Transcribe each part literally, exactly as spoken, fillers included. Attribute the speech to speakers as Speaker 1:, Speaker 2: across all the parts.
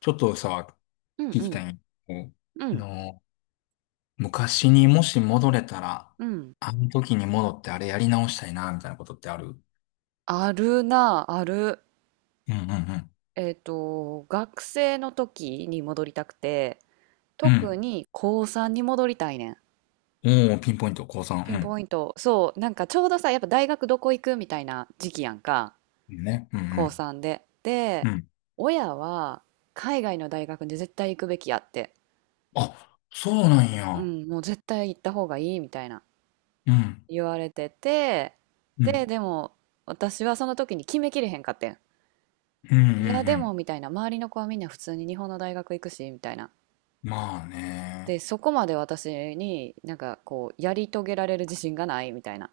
Speaker 1: ちょっとさ、
Speaker 2: うん
Speaker 1: 聞
Speaker 2: う
Speaker 1: きた
Speaker 2: ん
Speaker 1: いんやけ
Speaker 2: う
Speaker 1: ど
Speaker 2: ん
Speaker 1: の、昔にもし戻れたら、
Speaker 2: うん。
Speaker 1: あの時に戻ってあれやり直したいな、みたいなことってある。
Speaker 2: あるなある。
Speaker 1: うんうん
Speaker 2: えっと学生の時に戻りたくて、
Speaker 1: うん。う
Speaker 2: 特
Speaker 1: ん。
Speaker 2: に高こうさんに戻りたいねん。
Speaker 1: おー、ピンポイント、高
Speaker 2: ピン
Speaker 1: 三。
Speaker 2: ポイント、そう、なんかちょうどさ、やっぱ大学どこ行くみたいな時期やんか。
Speaker 1: うん。いいね。う
Speaker 2: 高
Speaker 1: ん。
Speaker 2: こうさんで
Speaker 1: う
Speaker 2: で
Speaker 1: ん。うん。
Speaker 2: 親は海外の大学に絶対行くべきやって、
Speaker 1: あ、そうなん
Speaker 2: う
Speaker 1: や。
Speaker 2: ん、もう絶対行った方がいいみたいな
Speaker 1: うん。
Speaker 2: 言われてて、
Speaker 1: う
Speaker 2: で、
Speaker 1: ん。
Speaker 2: でも私はその時に決めきれへんかってん。
Speaker 1: うんう
Speaker 2: いや、
Speaker 1: んう
Speaker 2: で
Speaker 1: ん。
Speaker 2: も、みたいな、周りの子はみんな普通に日本の大学行くし、みたいな。
Speaker 1: まあ
Speaker 2: で、
Speaker 1: ね。
Speaker 2: そこまで私になんかこう、やり遂げられる自信がない、みたいな。っ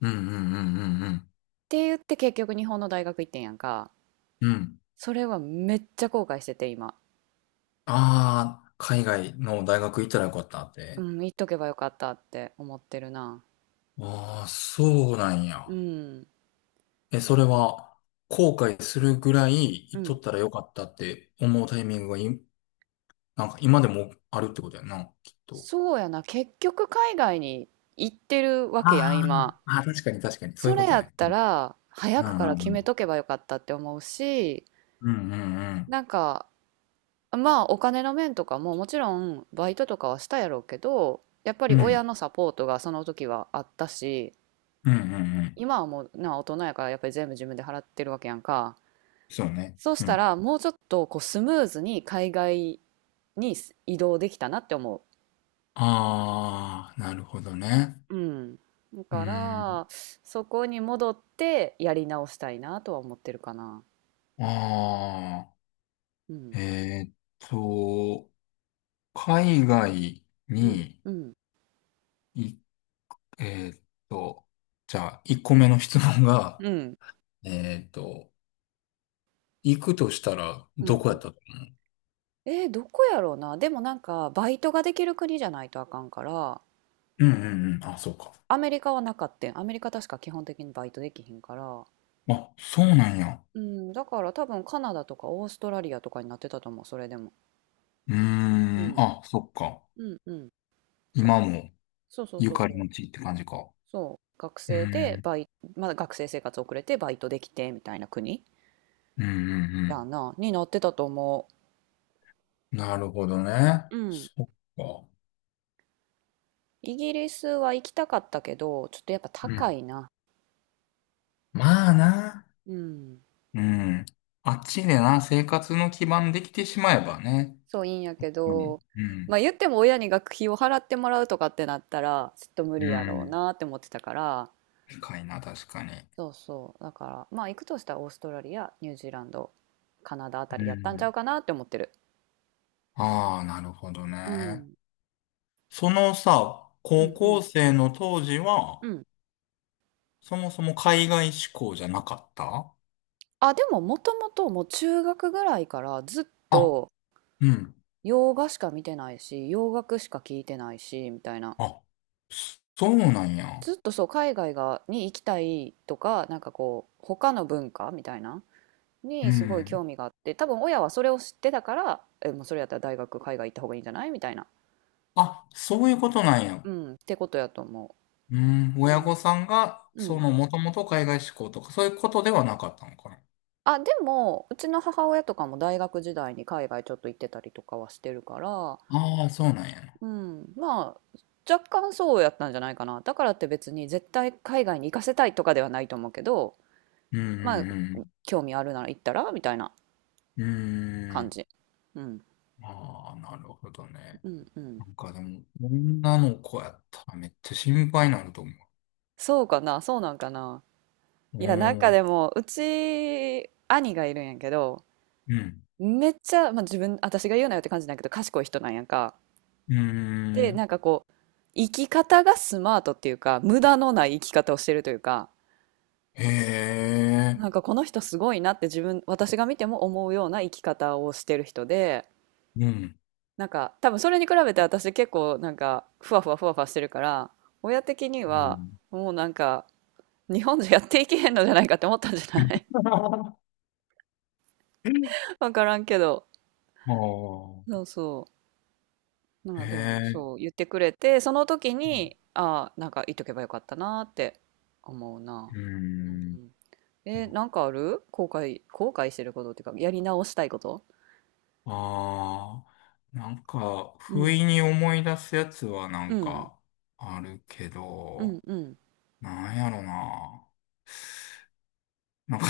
Speaker 1: うんうんうんうんうん。
Speaker 2: て言って結局日本の大学行ってんやんか。
Speaker 1: うん。
Speaker 2: それはめっちゃ後悔してて、今。
Speaker 1: ああ、海外の大学行ったらよかったっ
Speaker 2: う
Speaker 1: て。
Speaker 2: ん、行っとけばよかったって思ってるな。
Speaker 1: ああ、そうなん
Speaker 2: う
Speaker 1: や。
Speaker 2: ん、
Speaker 1: え、それは、後悔するぐらい、
Speaker 2: う
Speaker 1: 言っと
Speaker 2: ん。
Speaker 1: ったらよかったって思うタイミングがい、なんか今でもあるってことやな、きっと。
Speaker 2: そうやな、結局海外に行ってるわけやん、
Speaker 1: あ
Speaker 2: 今。
Speaker 1: ーあー、確かに確かに、そう
Speaker 2: そ
Speaker 1: いうこ
Speaker 2: れ
Speaker 1: と
Speaker 2: やっ
Speaker 1: ね。う
Speaker 2: た
Speaker 1: ん。
Speaker 2: ら、早くから決めとけばよかったって思うし、
Speaker 1: うんうんうん。
Speaker 2: なんか、まあお金の面とかももちろんバイトとかはしたやろうけど、やっぱり
Speaker 1: う
Speaker 2: 親
Speaker 1: ん
Speaker 2: のサポートがその時はあったし、
Speaker 1: うんうん。うんうんうんうん。
Speaker 2: 今はもうな、大人やからやっぱり全部自分で払ってるわけやんか。
Speaker 1: そうね。
Speaker 2: そうし
Speaker 1: う
Speaker 2: た
Speaker 1: ん。
Speaker 2: らもうちょっとこうスムーズに海外に移動できたなって思
Speaker 1: ああ、なるほどね。
Speaker 2: う。うん、だ
Speaker 1: う
Speaker 2: か
Speaker 1: ん。
Speaker 2: ら、そこに戻ってやり直したいなとは思ってるかな。
Speaker 1: あ
Speaker 2: うん
Speaker 1: あ、えーっと、海外
Speaker 2: うん
Speaker 1: に、
Speaker 2: うん
Speaker 1: い、えーっと、じゃあ、いっこめの質問が、
Speaker 2: うん。
Speaker 1: えーっと、行くとしたら、
Speaker 2: う
Speaker 1: ど
Speaker 2: ん、
Speaker 1: こ
Speaker 2: う
Speaker 1: やっ
Speaker 2: ん。
Speaker 1: たかな。
Speaker 2: えーどこやろうな、でも、なんかバイトができる国じゃないとあかんから。
Speaker 1: うんうんうん。あ、そうか。
Speaker 2: アメリカはなかったん、アメリカ確か基本的にバイトできひんから。
Speaker 1: あ、そうなんや。
Speaker 2: うん、だから多分カナダとかオーストラリアとかになってたと思う、それでも。
Speaker 1: うー
Speaker 2: う
Speaker 1: ん。
Speaker 2: ん、
Speaker 1: あ、そっか。
Speaker 2: うん、うん。
Speaker 1: 今
Speaker 2: 学生、
Speaker 1: も
Speaker 2: そうそう
Speaker 1: ゆ
Speaker 2: そう
Speaker 1: か
Speaker 2: そ
Speaker 1: りの
Speaker 2: う。
Speaker 1: 地って感じか。
Speaker 2: そう、学
Speaker 1: うー
Speaker 2: 生で
Speaker 1: ん。
Speaker 2: バイ、まだ学生生活遅れてバイトできてみたいな国
Speaker 1: うんう
Speaker 2: や
Speaker 1: ん
Speaker 2: な、になってたと思
Speaker 1: うん。なるほどね。
Speaker 2: う。うん。
Speaker 1: そっか。
Speaker 2: イギリスは行きたかったけど、ちょっとやっぱ
Speaker 1: う
Speaker 2: 高
Speaker 1: ん。
Speaker 2: いな。
Speaker 1: まあな。
Speaker 2: うん。
Speaker 1: うん。あっちでな、生活の基盤できてしまえばね。
Speaker 2: そういいんやけ
Speaker 1: うん。
Speaker 2: ど、
Speaker 1: う
Speaker 2: ま
Speaker 1: ん。
Speaker 2: あ言っても親に学費を払ってもらうとかってなったら、ちょっと無理
Speaker 1: う
Speaker 2: やろう
Speaker 1: ん。
Speaker 2: なって思ってたから。
Speaker 1: 深いな、確かに。
Speaker 2: そうそう。だから、まあ行くとしたらオーストラリア、ニュージーランド、カナダあた
Speaker 1: う
Speaker 2: りやったんちゃ
Speaker 1: ん。
Speaker 2: うかなって思ってる。
Speaker 1: ああ、なるほど
Speaker 2: う
Speaker 1: ね。
Speaker 2: ん。
Speaker 1: そのさ、
Speaker 2: う
Speaker 1: 高
Speaker 2: んう
Speaker 1: 校
Speaker 2: ん。
Speaker 1: 生の当時は、
Speaker 2: うん。
Speaker 1: そもそも海外志向じゃなかった。
Speaker 2: あ、でも、もともともう中学ぐらいからずっ
Speaker 1: あ、
Speaker 2: と
Speaker 1: うん。
Speaker 2: 洋画しか見てないし、洋楽しか聞いてないし、みたいな。
Speaker 1: あ、そうなんや。
Speaker 2: ずっとそう、海外がに行きたいとか、なんかこう、他の文化みたいな
Speaker 1: う
Speaker 2: にすごい
Speaker 1: ん。
Speaker 2: 興味があって、多分親はそれを知ってたから、えもうそれやったら大学海外行った方がいいんじゃないみたいな、
Speaker 1: あ、そういうことなんや。
Speaker 2: うん、ってことやと思
Speaker 1: うん。
Speaker 2: う。う
Speaker 1: 親御
Speaker 2: ん、
Speaker 1: さんが、その、もともと海外志向とか、そういうことではなかったのかな。
Speaker 2: あ、でも、うちの母親とかも大学時代に海外ちょっと行ってたりとかはしてるから、
Speaker 1: ああ、そうなんやな。
Speaker 2: うん、まあ、若干そうやったんじゃないかな。だからって別に絶対海外に行かせたいとかではないと思うけど、
Speaker 1: うん
Speaker 2: まあ、
Speaker 1: うん
Speaker 2: 興味あるなら行ったらみたいな
Speaker 1: うん。うー
Speaker 2: 感
Speaker 1: ん。
Speaker 2: じ。うん、
Speaker 1: ああ、なるほどね。
Speaker 2: うん、うん。
Speaker 1: なんかでも、女の子やったらめっちゃ心配になると思
Speaker 2: そうかな、そうなんかな。
Speaker 1: う。お
Speaker 2: いや、なんか
Speaker 1: ー、
Speaker 2: でも、うち、兄がいるんやけど、
Speaker 1: うん。
Speaker 2: めっちゃ、まあ自分、私が言うなよって感じなんやけど、賢い人なんやんか。
Speaker 1: う
Speaker 2: で、
Speaker 1: ー
Speaker 2: なん
Speaker 1: ん。
Speaker 2: かこう、生き方がスマートっていうか、無駄のない生き方をしてるというか、
Speaker 1: へ
Speaker 2: な
Speaker 1: え。
Speaker 2: んかこの人すごいなって自分、私が見ても思うような生き方をしてる人で、
Speaker 1: うん。
Speaker 2: なんか多分それに比べて私結構なんかふわふわふわふわしてるから、親的に
Speaker 1: う
Speaker 2: は
Speaker 1: ん。
Speaker 2: もうなんか日本じゃやっていけへんのじゃないかって思ったんじゃない。
Speaker 1: あ
Speaker 2: わからんけど。
Speaker 1: あ、
Speaker 2: そうそう。ま
Speaker 1: へ
Speaker 2: あでも
Speaker 1: え、
Speaker 2: そう言ってくれて、その時に、ああ、なんか言っとけばよかったなって思うな。
Speaker 1: う
Speaker 2: う
Speaker 1: ん。
Speaker 2: ん。えー、なんかある後悔、後悔してることっていうか、やり直したいこと。
Speaker 1: ああ、なんか、
Speaker 2: うん。
Speaker 1: 不意に思い出すやつはな
Speaker 2: う
Speaker 1: ん
Speaker 2: ん。
Speaker 1: か、あるけ
Speaker 2: うん。
Speaker 1: ど、
Speaker 2: うん。
Speaker 1: なんやろな。なんか、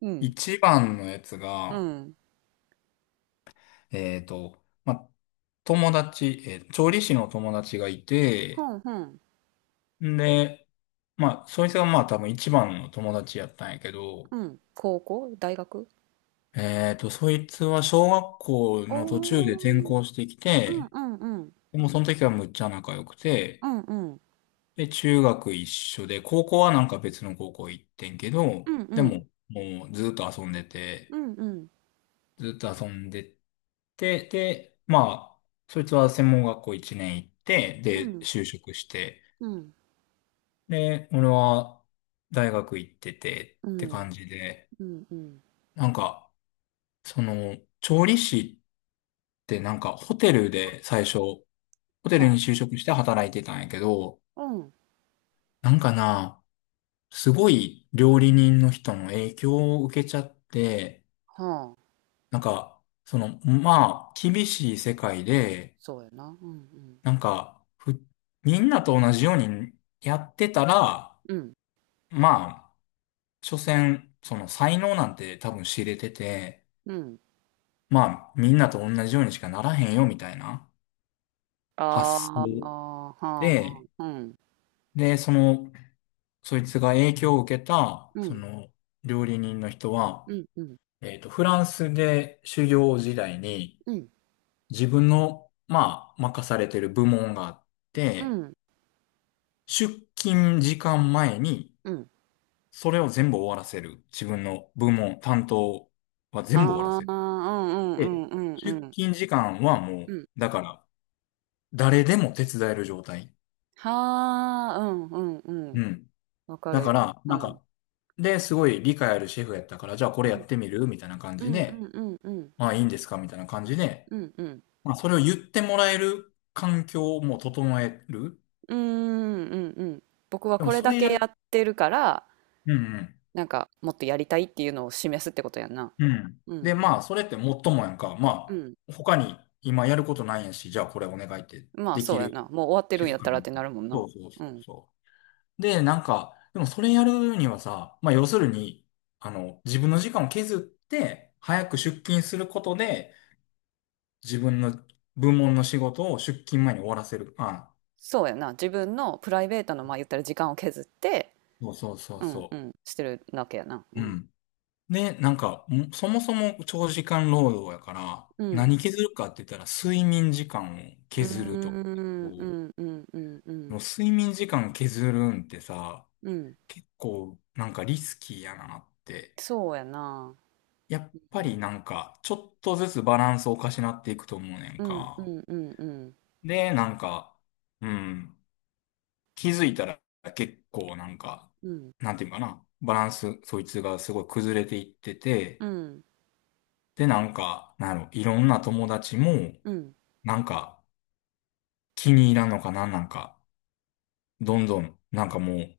Speaker 2: うん。
Speaker 1: 一番のやつ
Speaker 2: う
Speaker 1: が、
Speaker 2: ん。
Speaker 1: えっと、ま、友達、えー調理師の友達がい
Speaker 2: ふ
Speaker 1: て、
Speaker 2: んふん。
Speaker 1: んで、まあ、そいつがまあ多分一番の友達やったんやけど、
Speaker 2: うん。高校大学、
Speaker 1: えっと、そいつは小学校の途中で転
Speaker 2: おー。
Speaker 1: 校してき
Speaker 2: うん
Speaker 1: て、
Speaker 2: うんうん。
Speaker 1: もうその時はむっちゃ仲良く
Speaker 2: う
Speaker 1: て、
Speaker 2: んうん。
Speaker 1: で、中学一緒で、高校はなんか別の高校行ってんけ
Speaker 2: う
Speaker 1: ど、
Speaker 2: んう
Speaker 1: で
Speaker 2: ん。
Speaker 1: も、もうずっと遊んで
Speaker 2: う
Speaker 1: て、
Speaker 2: んうん。
Speaker 1: ずっと遊んでて、で、まあ、そいつは専門学校一年行って、
Speaker 2: うん
Speaker 1: で、
Speaker 2: うん。
Speaker 1: 就職して、
Speaker 2: うん。
Speaker 1: で、俺は大学行っててって感じで、
Speaker 2: うんうん。
Speaker 1: なんか、その、調理師ってなんかホテルで最初、ホテルに
Speaker 2: は
Speaker 1: 就職して働いてたんやけど、
Speaker 2: あ。うん。
Speaker 1: なんかな、すごい料理人の人の影響を受けちゃって、
Speaker 2: はあ。
Speaker 1: なんか、その、まあ、厳しい世界で、
Speaker 2: そうやな。うんうん。
Speaker 1: なんか、ふ、みんなと同じようにやってたら、
Speaker 2: うん。
Speaker 1: まあ、所詮、その才能なんて多分知れてて、
Speaker 2: うん。
Speaker 1: まあ、みんなと同じようにしかならへんよ、みたいな
Speaker 2: ああ、
Speaker 1: 発想
Speaker 2: はあはあ。
Speaker 1: で、
Speaker 2: うん。
Speaker 1: で、その、そいつが影響を受けた、
Speaker 2: う
Speaker 1: そ
Speaker 2: ん。
Speaker 1: の、料理人の人
Speaker 2: う
Speaker 1: は、
Speaker 2: んうん。
Speaker 1: えっと、フランスで修行時代に、
Speaker 2: うん。
Speaker 1: 自分の、まあ、任されてる部門があっ
Speaker 2: う
Speaker 1: て、
Speaker 2: ん。
Speaker 1: 出勤時間前に、
Speaker 2: うん。
Speaker 1: それを全部終わらせる。自分の部門、担当は全部終わら
Speaker 2: は
Speaker 1: せ
Speaker 2: あ、う
Speaker 1: る。
Speaker 2: んう
Speaker 1: で、
Speaker 2: んうんうん
Speaker 1: 出
Speaker 2: うん。
Speaker 1: 勤時間はも
Speaker 2: う
Speaker 1: う、
Speaker 2: ん。
Speaker 1: だから、誰でも手伝える状態。
Speaker 2: はあ、うんうんう
Speaker 1: う
Speaker 2: ん。
Speaker 1: ん。
Speaker 2: わか
Speaker 1: だ
Speaker 2: る
Speaker 1: か
Speaker 2: よ。
Speaker 1: ら、
Speaker 2: う
Speaker 1: なん
Speaker 2: ん。
Speaker 1: か、で、すごい理解あるシェフやったから、じゃあこ
Speaker 2: う
Speaker 1: れやっ
Speaker 2: ん。
Speaker 1: てみるみたいな感
Speaker 2: う
Speaker 1: じ
Speaker 2: んうん
Speaker 1: で、
Speaker 2: うんうん。
Speaker 1: まあいいんですかみたいな感じで、
Speaker 2: うんうん。
Speaker 1: まあそれを言ってもらえる環境も整える。
Speaker 2: うんうんうん。僕は
Speaker 1: でも
Speaker 2: これ
Speaker 1: そ
Speaker 2: だ
Speaker 1: れ
Speaker 2: け
Speaker 1: や
Speaker 2: や
Speaker 1: る。
Speaker 2: ってるから、
Speaker 1: うんうん。
Speaker 2: なんかもっとやりたいっていうのを示すってことやんな。
Speaker 1: うん。
Speaker 2: うんう
Speaker 1: で、ま
Speaker 2: ん。
Speaker 1: あ、それってもっともやんか。ま
Speaker 2: うん。
Speaker 1: あ、他に今やることないんやし、じゃあこれお願いって
Speaker 2: まあ
Speaker 1: でき
Speaker 2: そうや
Speaker 1: る。
Speaker 2: な。もう終わって
Speaker 1: シ
Speaker 2: るんや
Speaker 1: フ
Speaker 2: っ
Speaker 1: ト
Speaker 2: たらっ
Speaker 1: に、
Speaker 2: てなるもんな。
Speaker 1: そうそうそ
Speaker 2: う
Speaker 1: う
Speaker 2: ん。
Speaker 1: そう。で、なんか、でもそれやるにはさ、まあ、要するに、あの、自分の時間を削って、早く出勤することで、自分の部門の仕事を出勤前に終わらせる。あ、
Speaker 2: そうやな。自分のプライベートの、まあ言ったら時間を削って、
Speaker 1: そうそうそう
Speaker 2: うんう
Speaker 1: そ
Speaker 2: ん、してるわけやな。う
Speaker 1: う。う
Speaker 2: ん。
Speaker 1: ん。で、なんか、ん、そもそも長時間労働やから、
Speaker 2: うん。
Speaker 1: 何削るかって言ったら、睡眠時間を
Speaker 2: うー
Speaker 1: 削ると。で
Speaker 2: ん、うん、うん、うん、う
Speaker 1: も
Speaker 2: ん。
Speaker 1: 睡眠時間削るんってさ、
Speaker 2: うん、
Speaker 1: 結構なんかリスキーやなって。
Speaker 2: そうやな。
Speaker 1: やっ
Speaker 2: う
Speaker 1: ぱりな
Speaker 2: ん。
Speaker 1: んか、ちょっとずつバランスをおかしなっていくと思うねん
Speaker 2: うんう
Speaker 1: か。
Speaker 2: んうんうん
Speaker 1: で、なんか、うん、気づいたら結構なんか、
Speaker 2: うん
Speaker 1: なんていうかな、バランス、そいつがすごい崩れていって
Speaker 2: う
Speaker 1: て、
Speaker 2: ん
Speaker 1: で、なんか、なんやろ、いろんな友達も、
Speaker 2: うん
Speaker 1: なんか、気に入らんのかな、なんか、どんどん、なんかもう、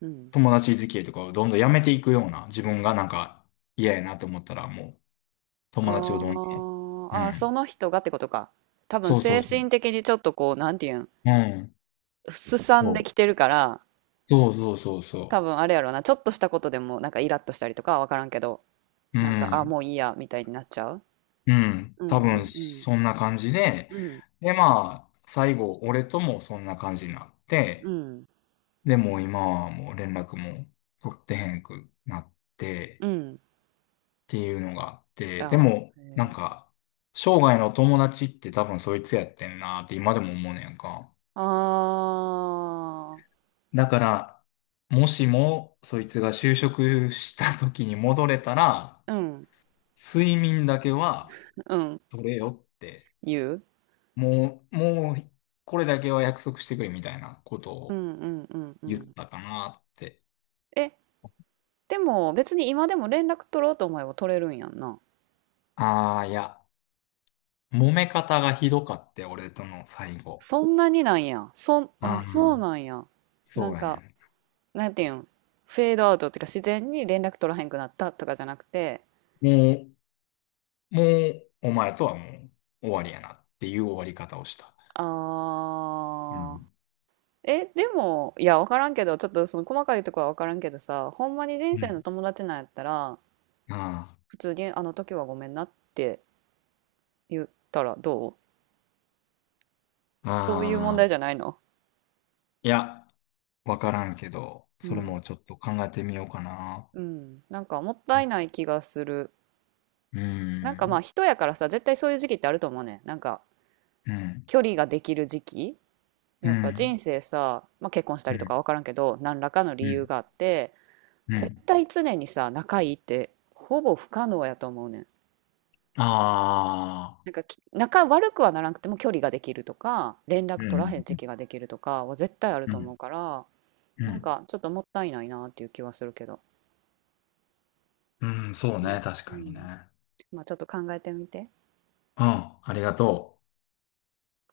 Speaker 2: うん、
Speaker 1: 友達付き合いとかをどんどんやめていくような、自分がなんか、嫌やなと思ったら、もう、友達をどん
Speaker 2: あ
Speaker 1: ど
Speaker 2: あ
Speaker 1: ん、
Speaker 2: ー、
Speaker 1: う
Speaker 2: あー、そ
Speaker 1: ん。
Speaker 2: の人がってことか。多分
Speaker 1: そうそう
Speaker 2: 精
Speaker 1: そう。
Speaker 2: 神的にちょっとこう、なんていうん、
Speaker 1: うん。
Speaker 2: すさんで
Speaker 1: そう。
Speaker 2: きてるから、
Speaker 1: そうそうそう
Speaker 2: 多
Speaker 1: そ
Speaker 2: 分あれやろうな、ちょっとしたことでもなんかイラッとしたりとかはわからんけど、
Speaker 1: う。う
Speaker 2: なんか、あ、
Speaker 1: ん。
Speaker 2: もういいや、みたいになっちゃう。
Speaker 1: うん。
Speaker 2: うん
Speaker 1: 多
Speaker 2: う
Speaker 1: 分、
Speaker 2: んうん。
Speaker 1: そんな感じで、
Speaker 2: うん
Speaker 1: で、まあ、最後、俺ともそんな感じになっ
Speaker 2: う
Speaker 1: て、
Speaker 2: ん
Speaker 1: で、もう今はもう連絡も取ってへんくなっ
Speaker 2: う
Speaker 1: て、
Speaker 2: ん。
Speaker 1: ていうのがあって、で
Speaker 2: あ
Speaker 1: も、
Speaker 2: ー、へ
Speaker 1: なん
Speaker 2: ー
Speaker 1: か、生涯の友達って多分そいつやってんなって今でも思うねやんか。
Speaker 2: あー、
Speaker 1: だから、もしもそいつが就職した時に戻れたら、
Speaker 2: うん
Speaker 1: 睡眠だけは
Speaker 2: うん。
Speaker 1: 取れよって、
Speaker 2: 言う。
Speaker 1: もう、もう、これだけは約束してくれみたいなこと
Speaker 2: う
Speaker 1: を
Speaker 2: んうんうんう
Speaker 1: 言っ
Speaker 2: ん。
Speaker 1: たかなって。
Speaker 2: えでも別に今でも連絡取ろうと思えば取れるんやんな。
Speaker 1: ああ、いや、揉め方がひどかって、俺との最後。
Speaker 2: そんなになんや。そん、
Speaker 1: あ
Speaker 2: あ、そ
Speaker 1: あ、
Speaker 2: うなんや。な
Speaker 1: そ
Speaker 2: ん
Speaker 1: うや
Speaker 2: か、
Speaker 1: ね
Speaker 2: なんていうん、フェードアウトっていうか自然に連絡取らへんくなったとかじゃなくて、
Speaker 1: ん。もうもう、お前とはもう終わりやなっていう終わり方をした。
Speaker 2: あ
Speaker 1: う
Speaker 2: ー、
Speaker 1: ん。
Speaker 2: え、でも、いや、わからんけど、ちょっとその細かいとこはわからんけどさ、ほんまに人
Speaker 1: う
Speaker 2: 生の
Speaker 1: ん。
Speaker 2: 友達なんやったら、
Speaker 1: あ
Speaker 2: 普通にあの時はごめんなって言ったらどう、そういう問
Speaker 1: あ、あ
Speaker 2: 題じ
Speaker 1: あ、
Speaker 2: ゃないの。
Speaker 1: いや、わからんけど、
Speaker 2: う
Speaker 1: それ
Speaker 2: ん。
Speaker 1: もちょっと考えてみようかな。
Speaker 2: うん。なんかもっ
Speaker 1: う
Speaker 2: たい
Speaker 1: ん、
Speaker 2: ない気がする。
Speaker 1: う
Speaker 2: なんかまあ
Speaker 1: ん、
Speaker 2: 人やからさ、絶対そういう時期ってあると思うね、なんか
Speaker 1: うん、
Speaker 2: 距離ができる時期。
Speaker 1: う
Speaker 2: やっぱ
Speaker 1: ん、
Speaker 2: 人生さ、まあ、結婚したりとか分か
Speaker 1: う
Speaker 2: らんけど、何らかの理由
Speaker 1: ん、
Speaker 2: があって、
Speaker 1: う
Speaker 2: 絶
Speaker 1: ん。
Speaker 2: 対常にさ、仲いいってほぼ不可能やと思うねん。
Speaker 1: ああ、
Speaker 2: なんか、き仲悪くはならなくても距離ができるとか、連
Speaker 1: う
Speaker 2: 絡取らへん時
Speaker 1: ん、
Speaker 2: 期ができるとかは絶対ある
Speaker 1: う
Speaker 2: と思
Speaker 1: ん、
Speaker 2: うから、
Speaker 1: う
Speaker 2: なん
Speaker 1: ん、
Speaker 2: かちょっともったいないなっていう気はするけど。
Speaker 1: うん、うんそう
Speaker 2: うん、
Speaker 1: ね、確
Speaker 2: う
Speaker 1: かに
Speaker 2: ん。
Speaker 1: ね。
Speaker 2: まあちょっと考えてみて。
Speaker 1: うん、ありがとう。